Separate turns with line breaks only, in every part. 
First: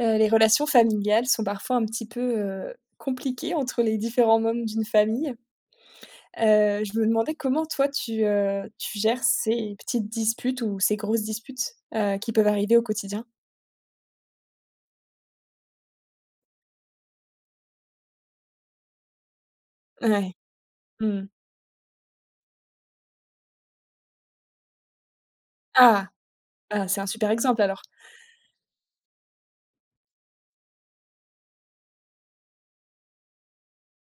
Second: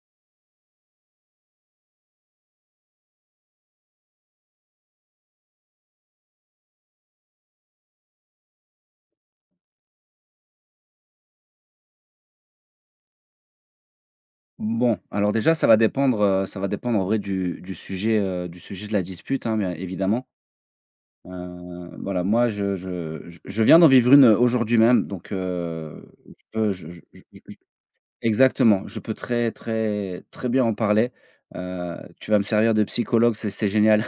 Les relations familiales sont parfois un petit peu, compliquées entre les différents membres d'une famille. Je me demandais comment toi tu gères ces petites disputes ou ces grosses disputes, qui peuvent arriver au quotidien?
Bon, alors déjà, ça va dépendre en vrai du sujet, du sujet de la dispute, hein, bien évidemment.
Ouais. Mmh.
Voilà, moi, je viens d'en vivre une, aujourd'hui même, donc
Ah!
je peux
Ah, c'est un super
je
exemple alors.
exactement, je peux très, très, très bien en parler. Tu vas me servir de psychologue, c'est génial.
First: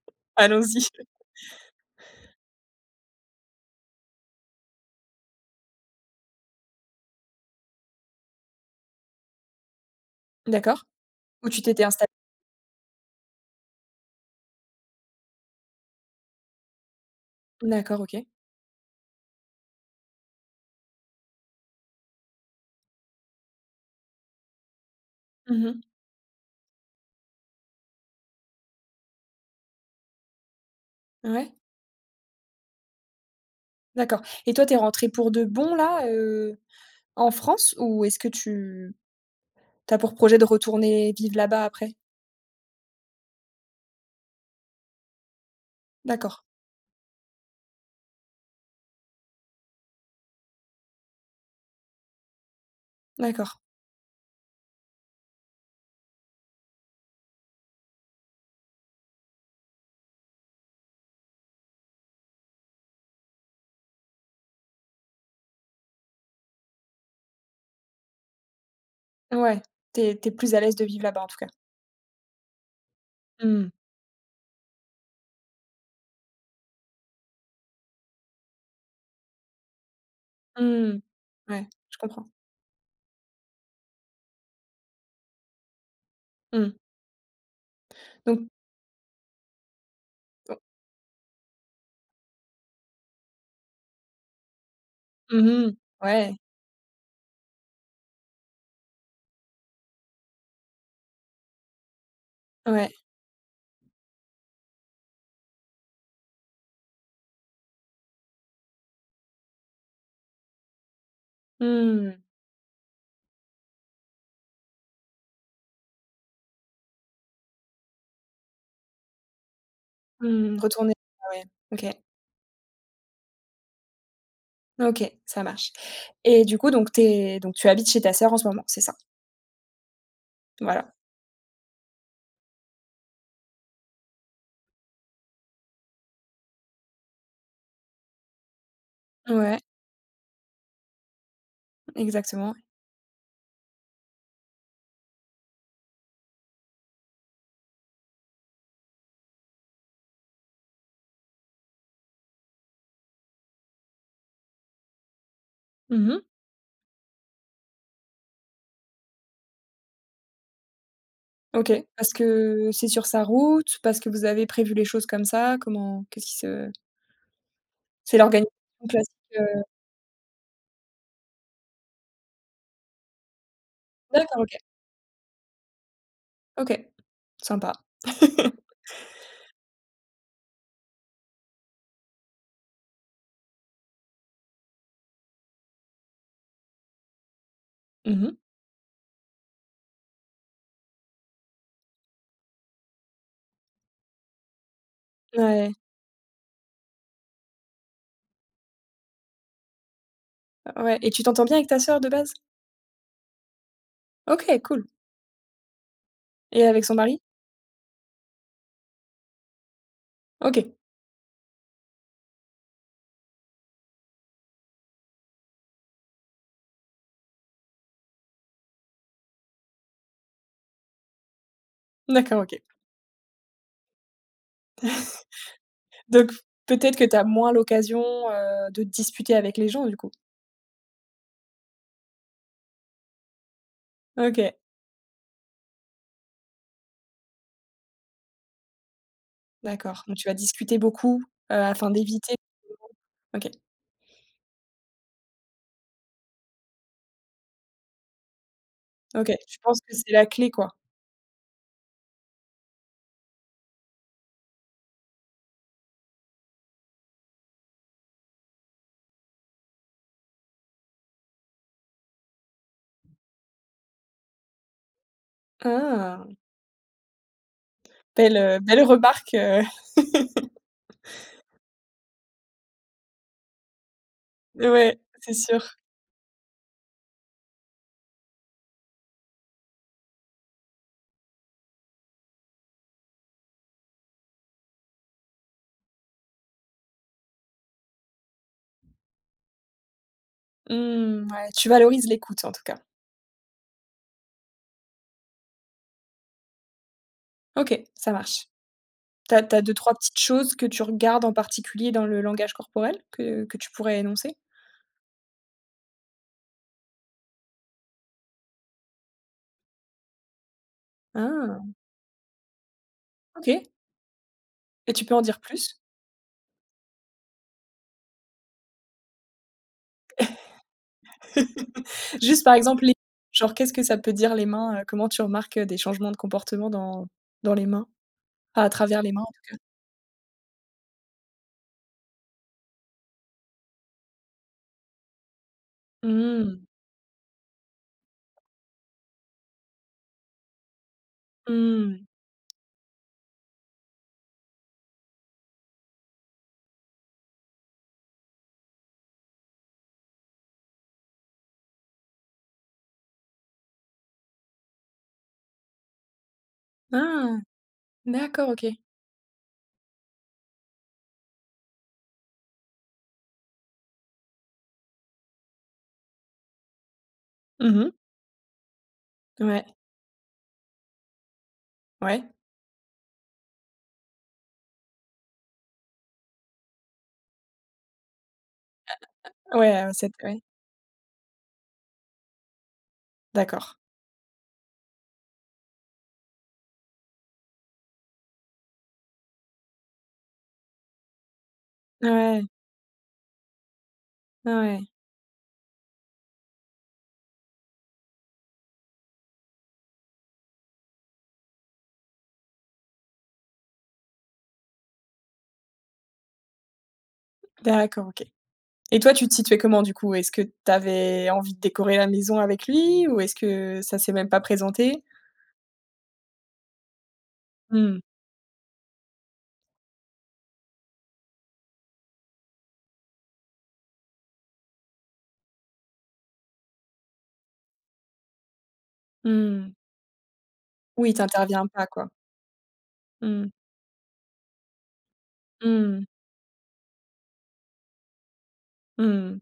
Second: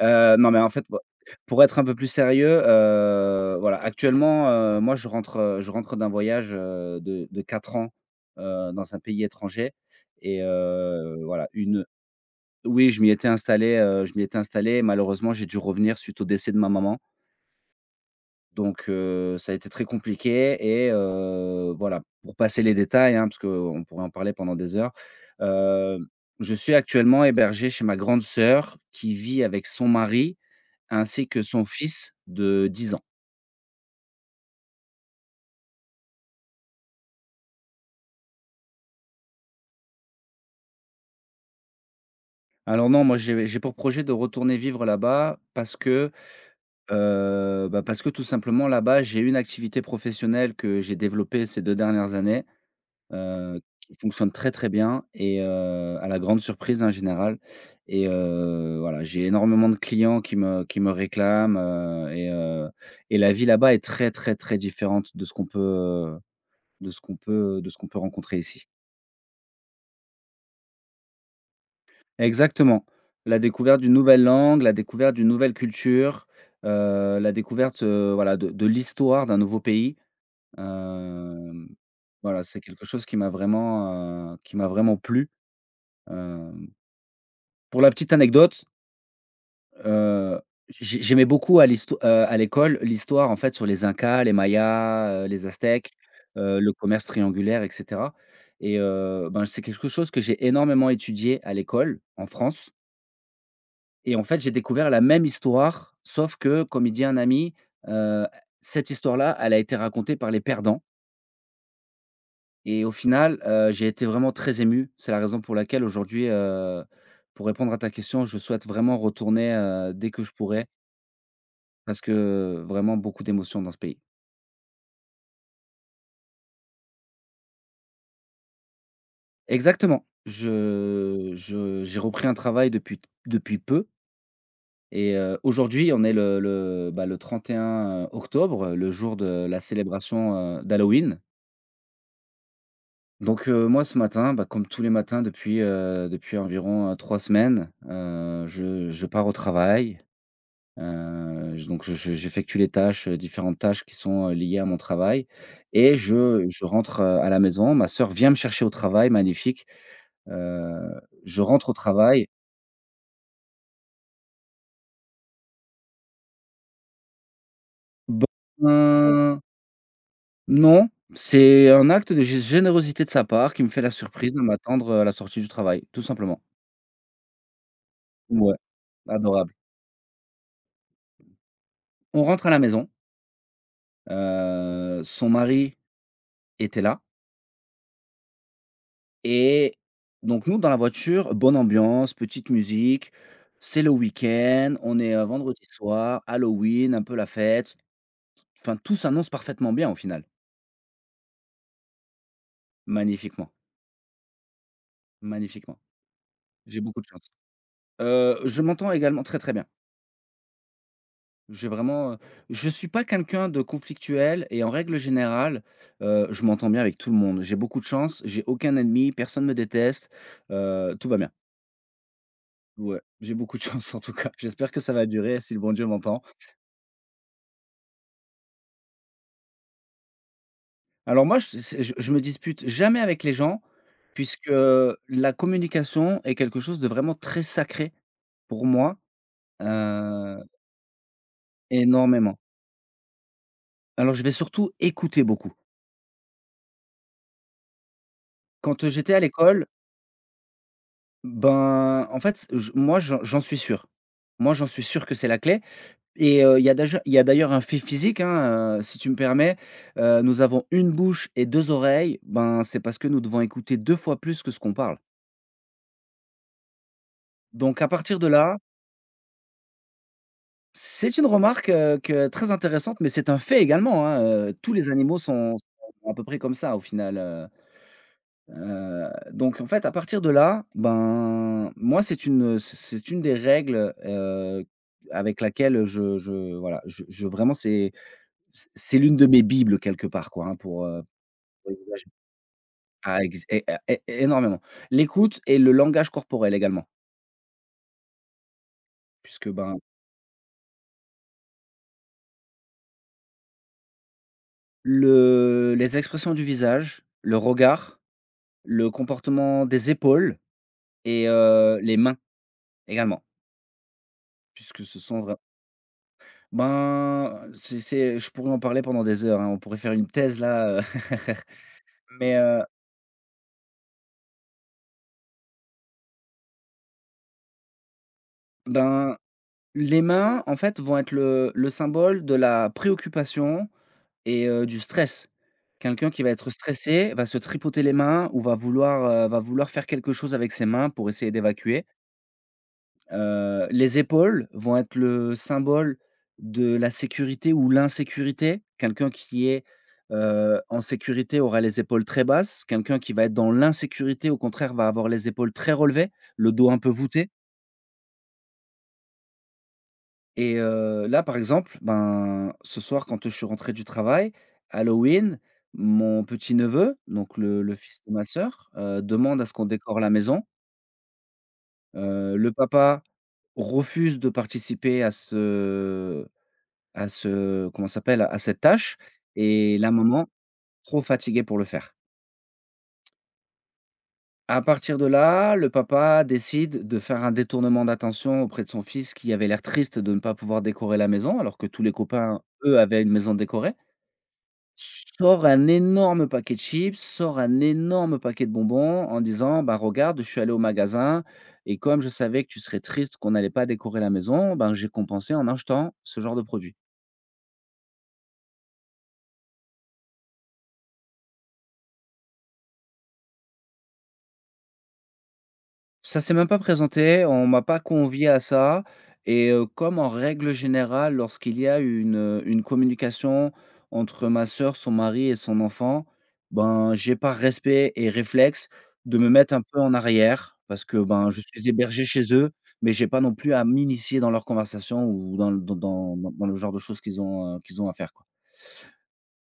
Non mais en fait,
Allons-y.
bah, pour être un peu plus sérieux, voilà, actuellement, moi je rentre d'un voyage, de 4 ans, dans un pays étranger et
D'accord.
voilà,
Où tu
une
t'étais installé.
oui, je m'y étais installé. Malheureusement, j'ai dû revenir suite au décès de ma maman,
D'accord, OK.
donc ça a été très compliqué et voilà, pour passer les détails, hein, parce qu'on pourrait en parler pendant des heures,
Mmh.
heu, je suis actuellement hébergé chez ma grande sœur qui vit avec son mari ainsi que
Ouais,
son fils de 10 ans.
d'accord, et toi, t'es rentré pour de bon là, en France, ou est-ce que tu as pour projet de retourner vivre là-bas après?
Alors non, moi j'ai pour projet de retourner vivre là-bas
D'accord,
bah, parce que tout simplement là-bas, j'ai une activité professionnelle que j'ai développée ces 2 dernières années,
d'accord.
qui fonctionne très, très bien et à la grande surprise, hein, général. Et voilà, j'ai énormément de clients qui me réclament, et la vie là-bas est très, très, très différente de ce qu'on peut rencontrer ici.
Ouais, t'es plus à l'aise de vivre là-bas, en tout cas?
Exactement. La
Mmh.
découverte d'une nouvelle langue, la découverte d'une nouvelle culture, la découverte, voilà, de l'histoire d'un nouveau pays.
Mmh. Ouais,
Hem,
je comprends.
voilà, c'est quelque chose qui m'a vraiment plu. Hem,
Mmh.
pour la petite
Donc
anecdote, heu, j'aimais beaucoup à l'école, l'histoire, en fait, sur les Incas, les Mayas, les
mmh.
Aztèques,
Ouais,
le commerce triangulaire et cetera, et ben, c'est quelque chose que j'ai énormément étudié à l'école en France.
ouais.
Et en fait, j'ai découvert la même histoire, sauf que, comme il dit un ami, heu, cette histoire-là, elle a été racontée par les perdants
Mmh.
et au final, j'ai été vraiment très ému. C'est la raison pour laquelle aujourd'hui, pour répondre à ta question, je souhaite vraiment retourner, dès que je
Mmh.
pourrai,
Retourner Ah, ouais. OK.
parce que vraiment beaucoup d'émotions dans ce pays.
OK, ça marche, et du coup, donc tu habites chez ta sœur en ce moment, c'est ça?
Exactement.
Voilà.
Je J'ai repris un travail depuis peu et aujourd'hui, on est bah, le 31 octobre, le jour de
Ouais,
la célébration, d'Halloween.
exactement.
Donc moi ce matin, bah, comme tous les matins depuis environ, 3 semaines, je pars au travail, je donc je j'effectue les tâches, différentes tâches qui sont, liées à mon travail et
Mmh.
je rentre, à la maison. Ma sœur vient me chercher au travail, magnifique, heu, je rentre au
OK. Parce
travail.
que c'est sur sa route? Parce que vous avez prévu les choses comme ça? Comment? Qu'est-ce qui se, c'est
Bon,
l'organisation classique?
ben, non, c'est un acte de gé générosité de sa part qui me fait la surprise de
D'accord, OK.
m'attendre à la sortie du travail, tout simplement.
OK. Sympa.
Ouais, adorable. On rentre à la maison. Son mari était là
Mmh.
et donc nous, dans la voiture, bonne ambiance, petite musique, c'est le week-end, on est, vendredi
Ouais.
soir, Halloween, un peu la fête. Enfin, tout s'annonce parfaitement bien au final.
Ouais, et tu t'entends bien avec ta sœur de base?
Magnifiquement,
OK, cool,
magnifiquement.
et
J'ai
avec son
beaucoup de
mari?
chance. Je m'entends également très, très bien.
OK.
J'ai vraiment, je suis pas quelqu'un de conflictuel et en règle générale, je m'entends bien avec tout le monde. J'ai beaucoup de chance, j'ai aucun ennemi, personne me déteste, tout va bien.
D'accord, OK.
Ouais, j'ai beaucoup de chance en tout cas. J'espère que ça va durer si le bon Dieu m'entend.
Donc peut-être que tu as moins l'occasion, de te disputer avec les gens du coup?
Alors moi, je c'est je me dispute jamais avec les gens, puisque
OK,
la communication est quelque chose de vraiment très sacré pour moi,
d'accord. Donc tu vas
heu,
discuter beaucoup, afin d'éviter.
énormément.
OK,
Alors je vais surtout écouter beaucoup. Quand, j'étais à
OK. Je
l'école,
pense que c'est la clé, quoi?
ben, en fait, je moi, j'en suis sûr. Moi, j'en suis sûr que c'est la clé. Et il y a d'ailleurs un fait physique, hein, si tu me permets. Nous avons une bouche et deux oreilles, ben, c'est parce que nous devons écouter 2 fois plus que ce qu'on parle.
Ah!
Donc à partir de
Belle,
là,
heu, belle remarque,
c'est une remarque, que très intéressante, mais c'est un fait également, hein, tous les
ouais,
animaux
c'est
sont
sûr.
sont à peu près comme ça au final. Heu, donc en fait à partir de là, ben, c'est une des règles, avec laquelle je voilà, je vraiment c'est l'une de mes bibles quelque part quoi, hein, pour,
Mmh, ouais, tu
Exagé
valorises l'écoute en tout cas.
ah ex é é énormément. L'écoute et le langage corporel également,
OK, ça marche. T'as
puisque
t'as deux
ben,
trois petites choses que tu regardes en particulier dans le langage corporel que tu pourrais énoncer?
le les expressions du visage, le regard, le comportement des épaules et
Ah!
les mains également,
OK.
puisque
Et
ce
tu peux
sont
en
vraim
dire plus?
ben, c'est je pourrais en parler pendant des heures, hein, on pourrait faire une thèse là, mais
Juste par exemple les genre, qu'est-ce que ça peut dire les mains, comment tu remarques, des changements de comportement dans les mains? Enfin, à travers les
ben,
mains?
les mains en fait vont être le symbole de la préoccupation et du stress. Quelqu'un qui va être
Mmh.
stressé va se tripoter les mains ou va vouloir faire quelque chose avec ses mains pour essayer d'évacuer.
Mmh.
Les épaules vont être le symbole de la sécurité ou l'insécurité. Quelqu'un qui est, en sécurité aura les épaules très basses. Quelqu'un qui va être dans l'insécurité, au contraire, va avoir les épaules très relevées, le dos un peu voûté.
Ah! D'accord, OK.
Et là, par exemple, ben, ce soir, quand je suis rentré du travail, Halloween, mon petit-neveu, donc le
Mmh.
fils de ma sœur, demande à ce
Ouais.
qu'on décore la maison.
Ouais.
Le papa refuse de participer à ce comment ça s'appelle? À cette tâche, et
Ouais,
la
cette
maman,
ouais.
trop fatiguée pour le faire.
D'accord.
À partir de là, le papa décide de faire un détournement d'attention auprès de son fils qui avait l'air triste de ne pas pouvoir décorer la maison alors que tous les copains,
Ouais.
eux, avaient une maison décorée.
Ouais.
Sort un énorme paquet de chips, sort un énorme paquet de bonbons en disant: «Bah, regarde, je suis allé au magasin et comme je savais que tu serais triste qu'on n'allait pas décorer la maison, ben, j'ai compensé en achetant ce genre de produit».
D'accord, OK. Et toi, tu te situais comment du coup? Est-ce que tu avais envie de décorer la maison avec lui, ou est-ce que ça s'est même pas présenté?
Ça s'est même pas présenté, on m'a pas
Mmh.
convié à ça et comme en règle générale, lorsqu'il y a une communication entre ma sœur, son mari et son enfant, ben, j'ai par respect et réflexe de me mettre un
Mmh.
peu en arrière parce que,
Oui,
ben, je
t'interviens
suis
pas,
hébergé
quoi.
chez eux, mais j'ai pas non
Mmh.
plus à m'initier dans leurs conversations ou dans le dans
Mmh.
dans dans le genre de choses qu'ils ont à faire.
Mmh.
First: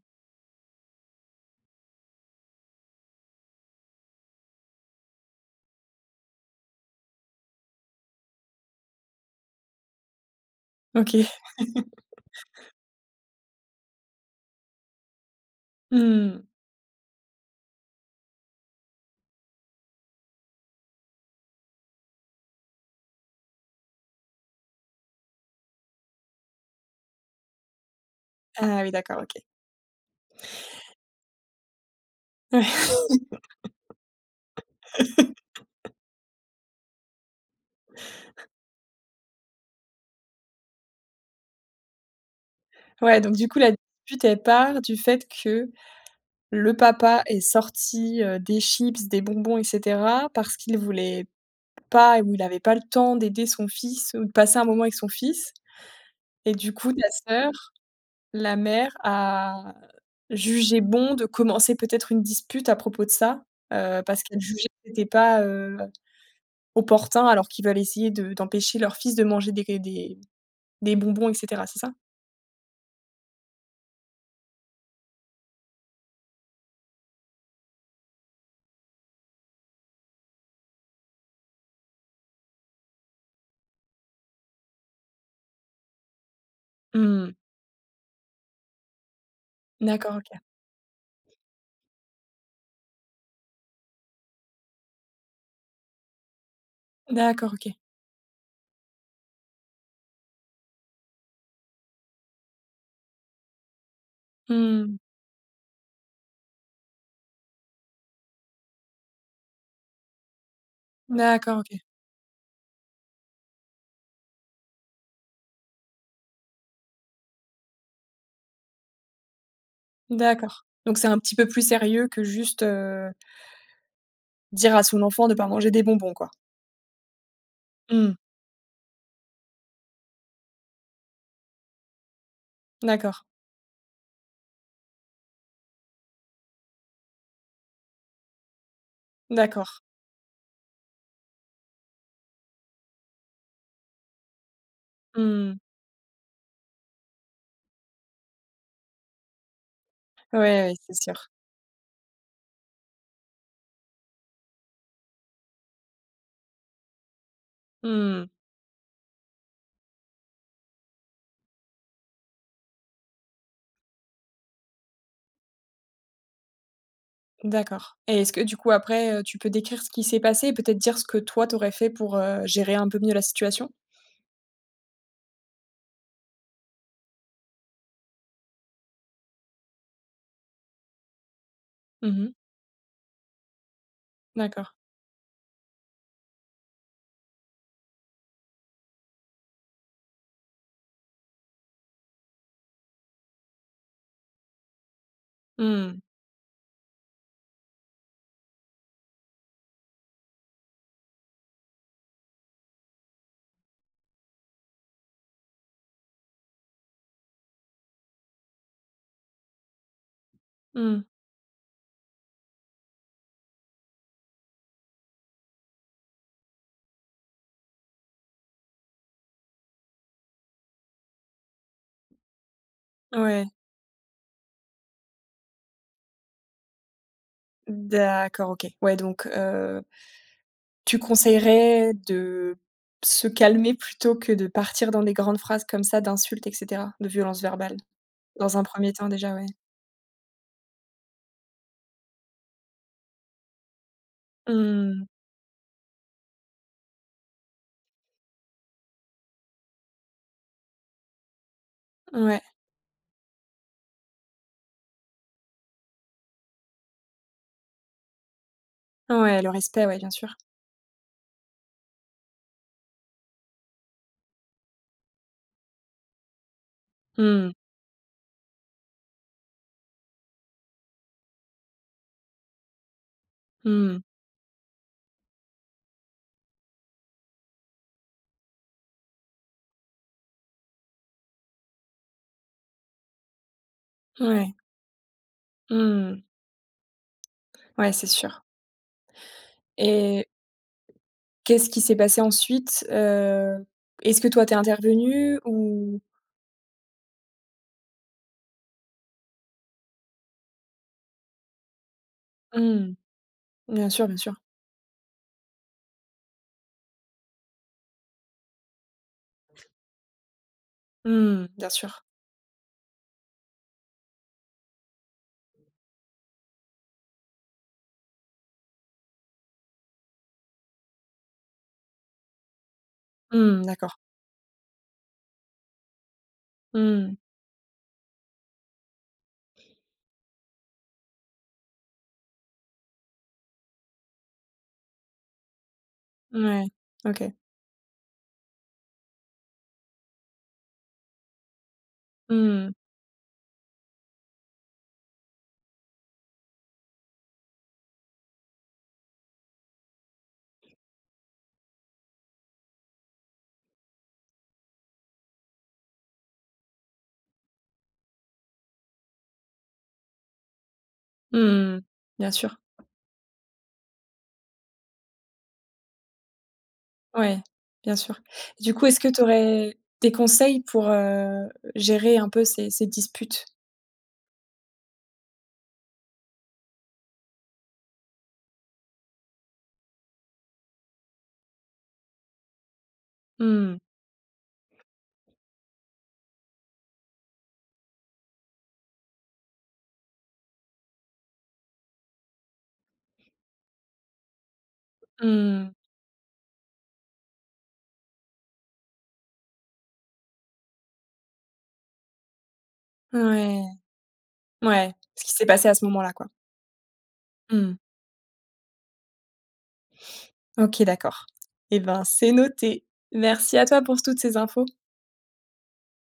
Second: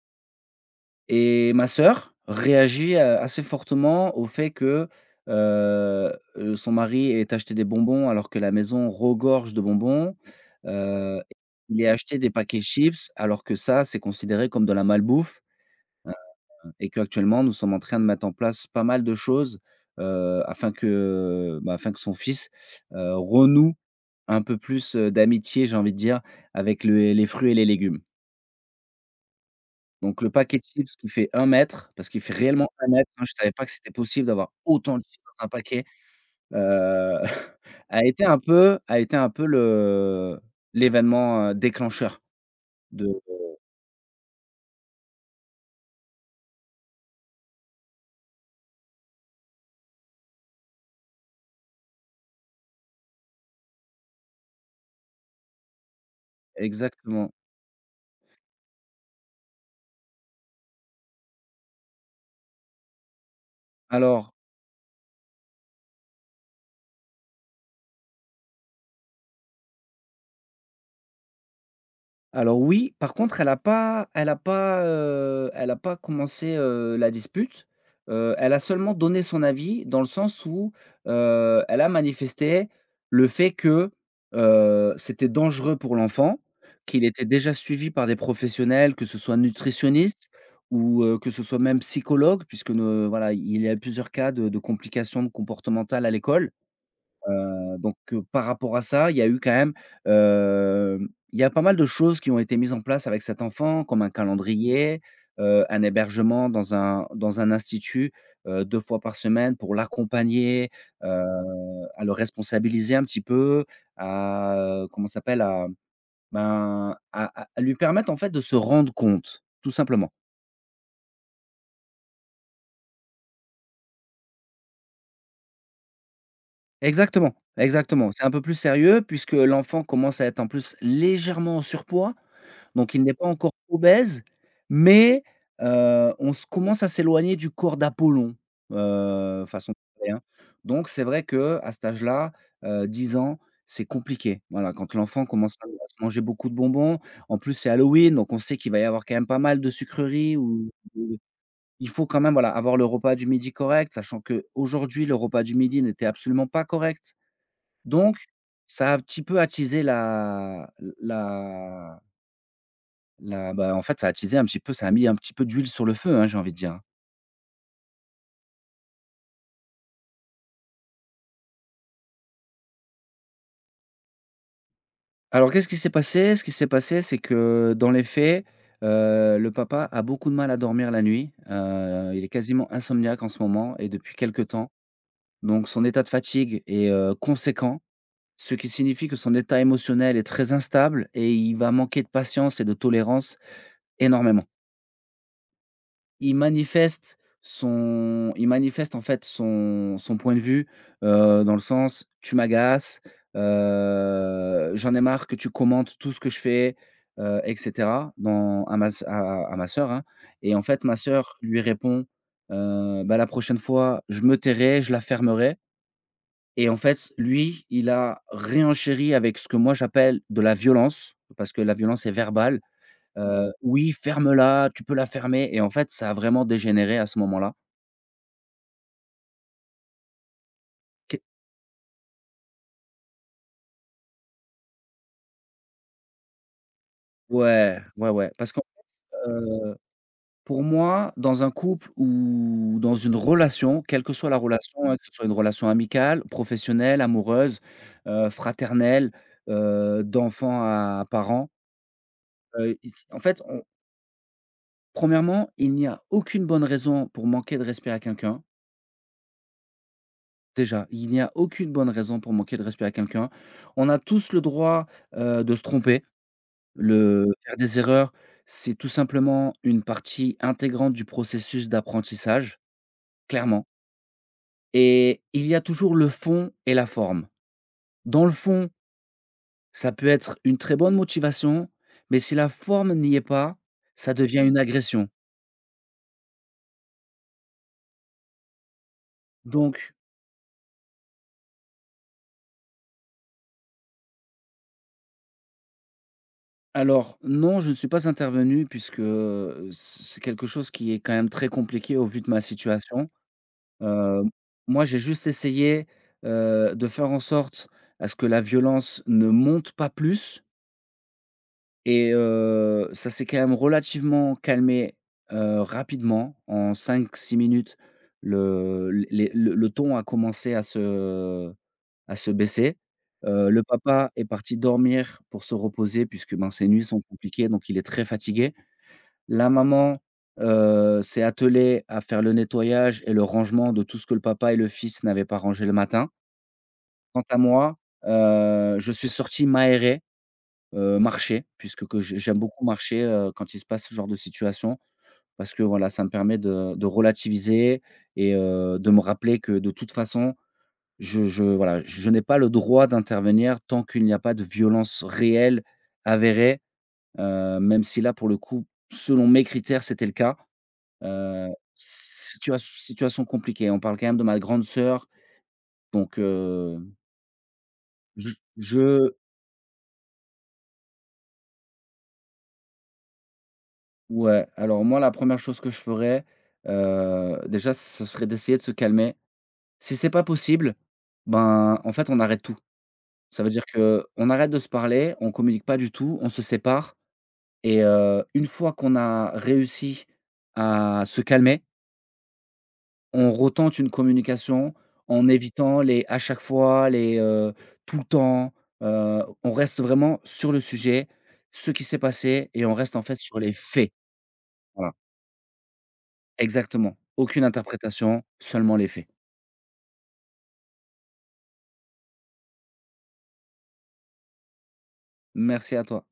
Et ma sœur réagit, assez fortement au fait que, heu son mari ait acheté des bonbons alors que la maison regorge de bonbons, heu,
OK.
il ait acheté des paquets chips alors que ça, c'est considéré comme de la malbouffe,
Mmh.
et qu'actuellement nous sommes en train de mettre en place pas mal de choses, bah, afin que son fils, renoue un peu plus, d'amitié, j'ai envie de dire, avec le les fruits et les légumes.
Ah oui, d'accord, OK.
Donc le paquet de chips qui fait un mètre, parce qu'il fait réellement
Ouais.
un mètre, hein, je savais pas que c'était possible d'avoir autant de chips dans un paquet, heu, a été un peu le l'événement, déclencheur de
Ouais, donc du coup, la dispute, elle part du fait que le papa est sorti, des chips, des bonbons et cetera, parce qu'il voulait pas ou il avait pas le temps d'aider son fils ou de passer un moment avec son fils, et du coup, ta
exactement.
sœur, la mère, a jugé bon de commencer peut-être une dispute à propos de ça, parce
Alors
qu'elle jugeait que c'était pas, opportun, alors qu'ils veulent essayer de d'empêcher leur fils de manger des bonbons et cetera, c'est ça?
Alors oui, par contre, elle a pas commencé, la dispute. Elle a seulement donné son avis dans le sens où, elle a manifesté le fait que, c'était dangereux pour l'enfant, qu'il était
Mmh.
déjà suivi par des professionnels, que ce soit
D'accord,
nutritionniste
OK.
ou, que ce soit même psychologue, puisque ne voilà, il y a plusieurs cas de complications comportementales à l'école.
D'accord, OK.
Donc par rapport à ça, il y a eu quand même, il y a pas mal de choses qui ont été mises en place avec cet enfant, comme un
Mmh.
calendrier, un hébergement dans un institut, 2 fois par semaine pour l'accompagner, heu,
D'accord, OK.
à le responsabiliser un petit peu, à, comment ça s'appelle? À, ben, à lui permettre en fait de se rendre compte, tout simplement.
D'accord. Donc c'est un petit peu plus sérieux que juste, dire à son enfant de pas manger des bonbons, quoi?
Exactement, exactement.
Mmh.
C'est un peu plus sérieux puisque l'enfant commence à être en plus légèrement en surpoids. Donc il n'est
D'accord,
pas encore obèse, mais on se commence à s'éloigner du corps d'Apollon, façon de
d'accord.
parler, hein. Donc c'est vrai que à cet âge-là, 10 ans, c'est compliqué. Voilà, quand l'enfant commence
Mmh.
à se manger beaucoup de bonbons, en plus c'est Halloween, donc on sait qu'il va y avoir quand même pas mal de sucreries
Ouais,
ou
ouais, c'est
de
sûr.
il faut quand même, voilà, avoir le repas du midi correct, sachant que aujourd'hui le repas du midi n'était absolument pas correct.
Mmh.
Donc ça a un petit peu attisé la la Là, bah, en fait, ça a attisé un petit peu, ça a mis un petit peu d'huile sur le feu, hein, j'ai envie de dire.
D'accord, et est-ce que du coup après, tu peux décrire ce qui s'est passé et peut-être dire ce que toi t'aurais fait pour, gérer un peu mieux la situation?
Alors qu'est-ce qui s'est passé? Ce qui s'est passé, c'est que dans les faits, le papa a beaucoup de mal à dormir la nuit. Il est
Mmh.
quasiment insomniaque en ce moment et depuis quelque
D'accord.
temps. Donc son état de fatigue est, conséquent, ce qui signifie que son état émotionnel est très instable et il va manquer de patience et de tolérance énormément.
Mmh.
Il manifeste, en fait, son point de vue, dans le sens: «Tu m'agaces, j'en ai marre que tu commentes tout ce que je fais», et cetera, dans à ma s à ma sœur, hein, et en fait, ma
Mmh.
sœur lui répond, «Bah, la prochaine fois, je me tairai, je la fermerai», et en fait, lui, il a réenchéri avec ce que moi, j'appelle de la violence, parce que la violence est verbale.
Ouais.
Oui, ferme-la, tu peux la fermer, et en fait, ça a vraiment dégénéré à ce moment-là.
D'accord, OK. Ouais donc, tu
Qu
conseillerais de se calmer plutôt que de partir dans des grandes phrases comme ça d'insultes et cetera, de violences verbales?
Ouais, ouais, ouais, parce
Dans
que,
un premier temps déjà, ouais.
heu, pour moi, dans un couple ou dans une relation, quelle que soit la relation, hein, que
Mmh.
ce soit une relation amicale, professionnelle, amoureuse, fraternelle, d'enfant à parent,
Ouais.
i en fait, on 1°, il n'y a aucune bonne raison pour manquer de respect à quelqu'un,
Ouais, le respect, ouais, bien sûr.
déjà. Il n'y a aucune bonne raison pour manquer de respect à quelqu'un. On a tous le droit, de se tromper. Le
Mmh.
faire des erreurs, c'est tout simplement une partie intégrante du processus d'apprentissage, clairement,
Mmh.
et il y a toujours le fond et la forme. Dans le fond, ça peut être une très bonne motivation, mais si la forme n'y est pas, ça devient
Ouais.
une agression.
Mmh. Ouais, c'est sûr.
Donc
Et qu'est-ce qui s'est passé ensuite? Est-ce que toi t'es intervenu ou?
alors non, je ne suis pas intervenu puisque, c'est quelque chose qui est quand même très compliqué au vu de ma
Mmh.
situation.
Bien sûr, bien
Heu,
sûr.
Moi, j'ai juste essayé, de faire en sorte à ce que la violence ne monte pas plus,
Mmh, bien sûr.
et ça s'est quand même relativement calmé, rapidement. En cinq-six minutes, le les le ton a commencé à se baisser. Le
Mmh, d'accord.
papa est parti dormir pour se reposer puisque, ben, ses nuits sont
Mmh.
compliquées, donc il est très fatigué. La maman, s'est attelée à faire le nettoyage et le rangement de tout ce que le papa et le fils n'avaient pas rangé le matin.
Ouais.
Quant
OK.
à moi, je suis sorti m'aérer, marcher, puisque que j'ai j'aime beaucoup
Mmh.
marcher, quand il se passe ce genre de situation, parce que voilà, ça me permet de relativiser, et de me rappeler que de toute façon, je voilà, je n'ai pas le droit d'intervenir tant qu'il n'y a pas de violence réelle, avérée, même si là, pour le coup, selon mes critères, c'était le cas.
Mmh. Bien sûr.
Situation compliquée. On parle quand même de ma grande sœur, donc
Ouais, bien sûr.
je
Du
je
coup, est-ce que tu aurais des conseils pour, gérer un peu ces disputes?
ouais, alors moi, la première chose que je ferais, déjà, ce serait d'essayer de se calmer. Si c'est pas possible, ben, en fait, on arrête tout. Ça veut dire
Mmh.
que on arrête de se parler, on communique pas du tout, on se sépare, et une fois qu'on a réussi à se calmer, on retente une communication en
Mmh.
évitant les à chaque fois, les, tout le temps, on reste vraiment sur le sujet, ce qui s'est passé, et on reste en fait sur les
Ouais.
faits. Voilà,
Ouais. Ce qui s'est passé à ce moment-là, quoi.
exactement. Aucune
Mmh.
interprétation, seulement les faits.
OK, d'accord. Et ben, c'est noté. Merci à toi pour toutes ces infos.
Merci à toi.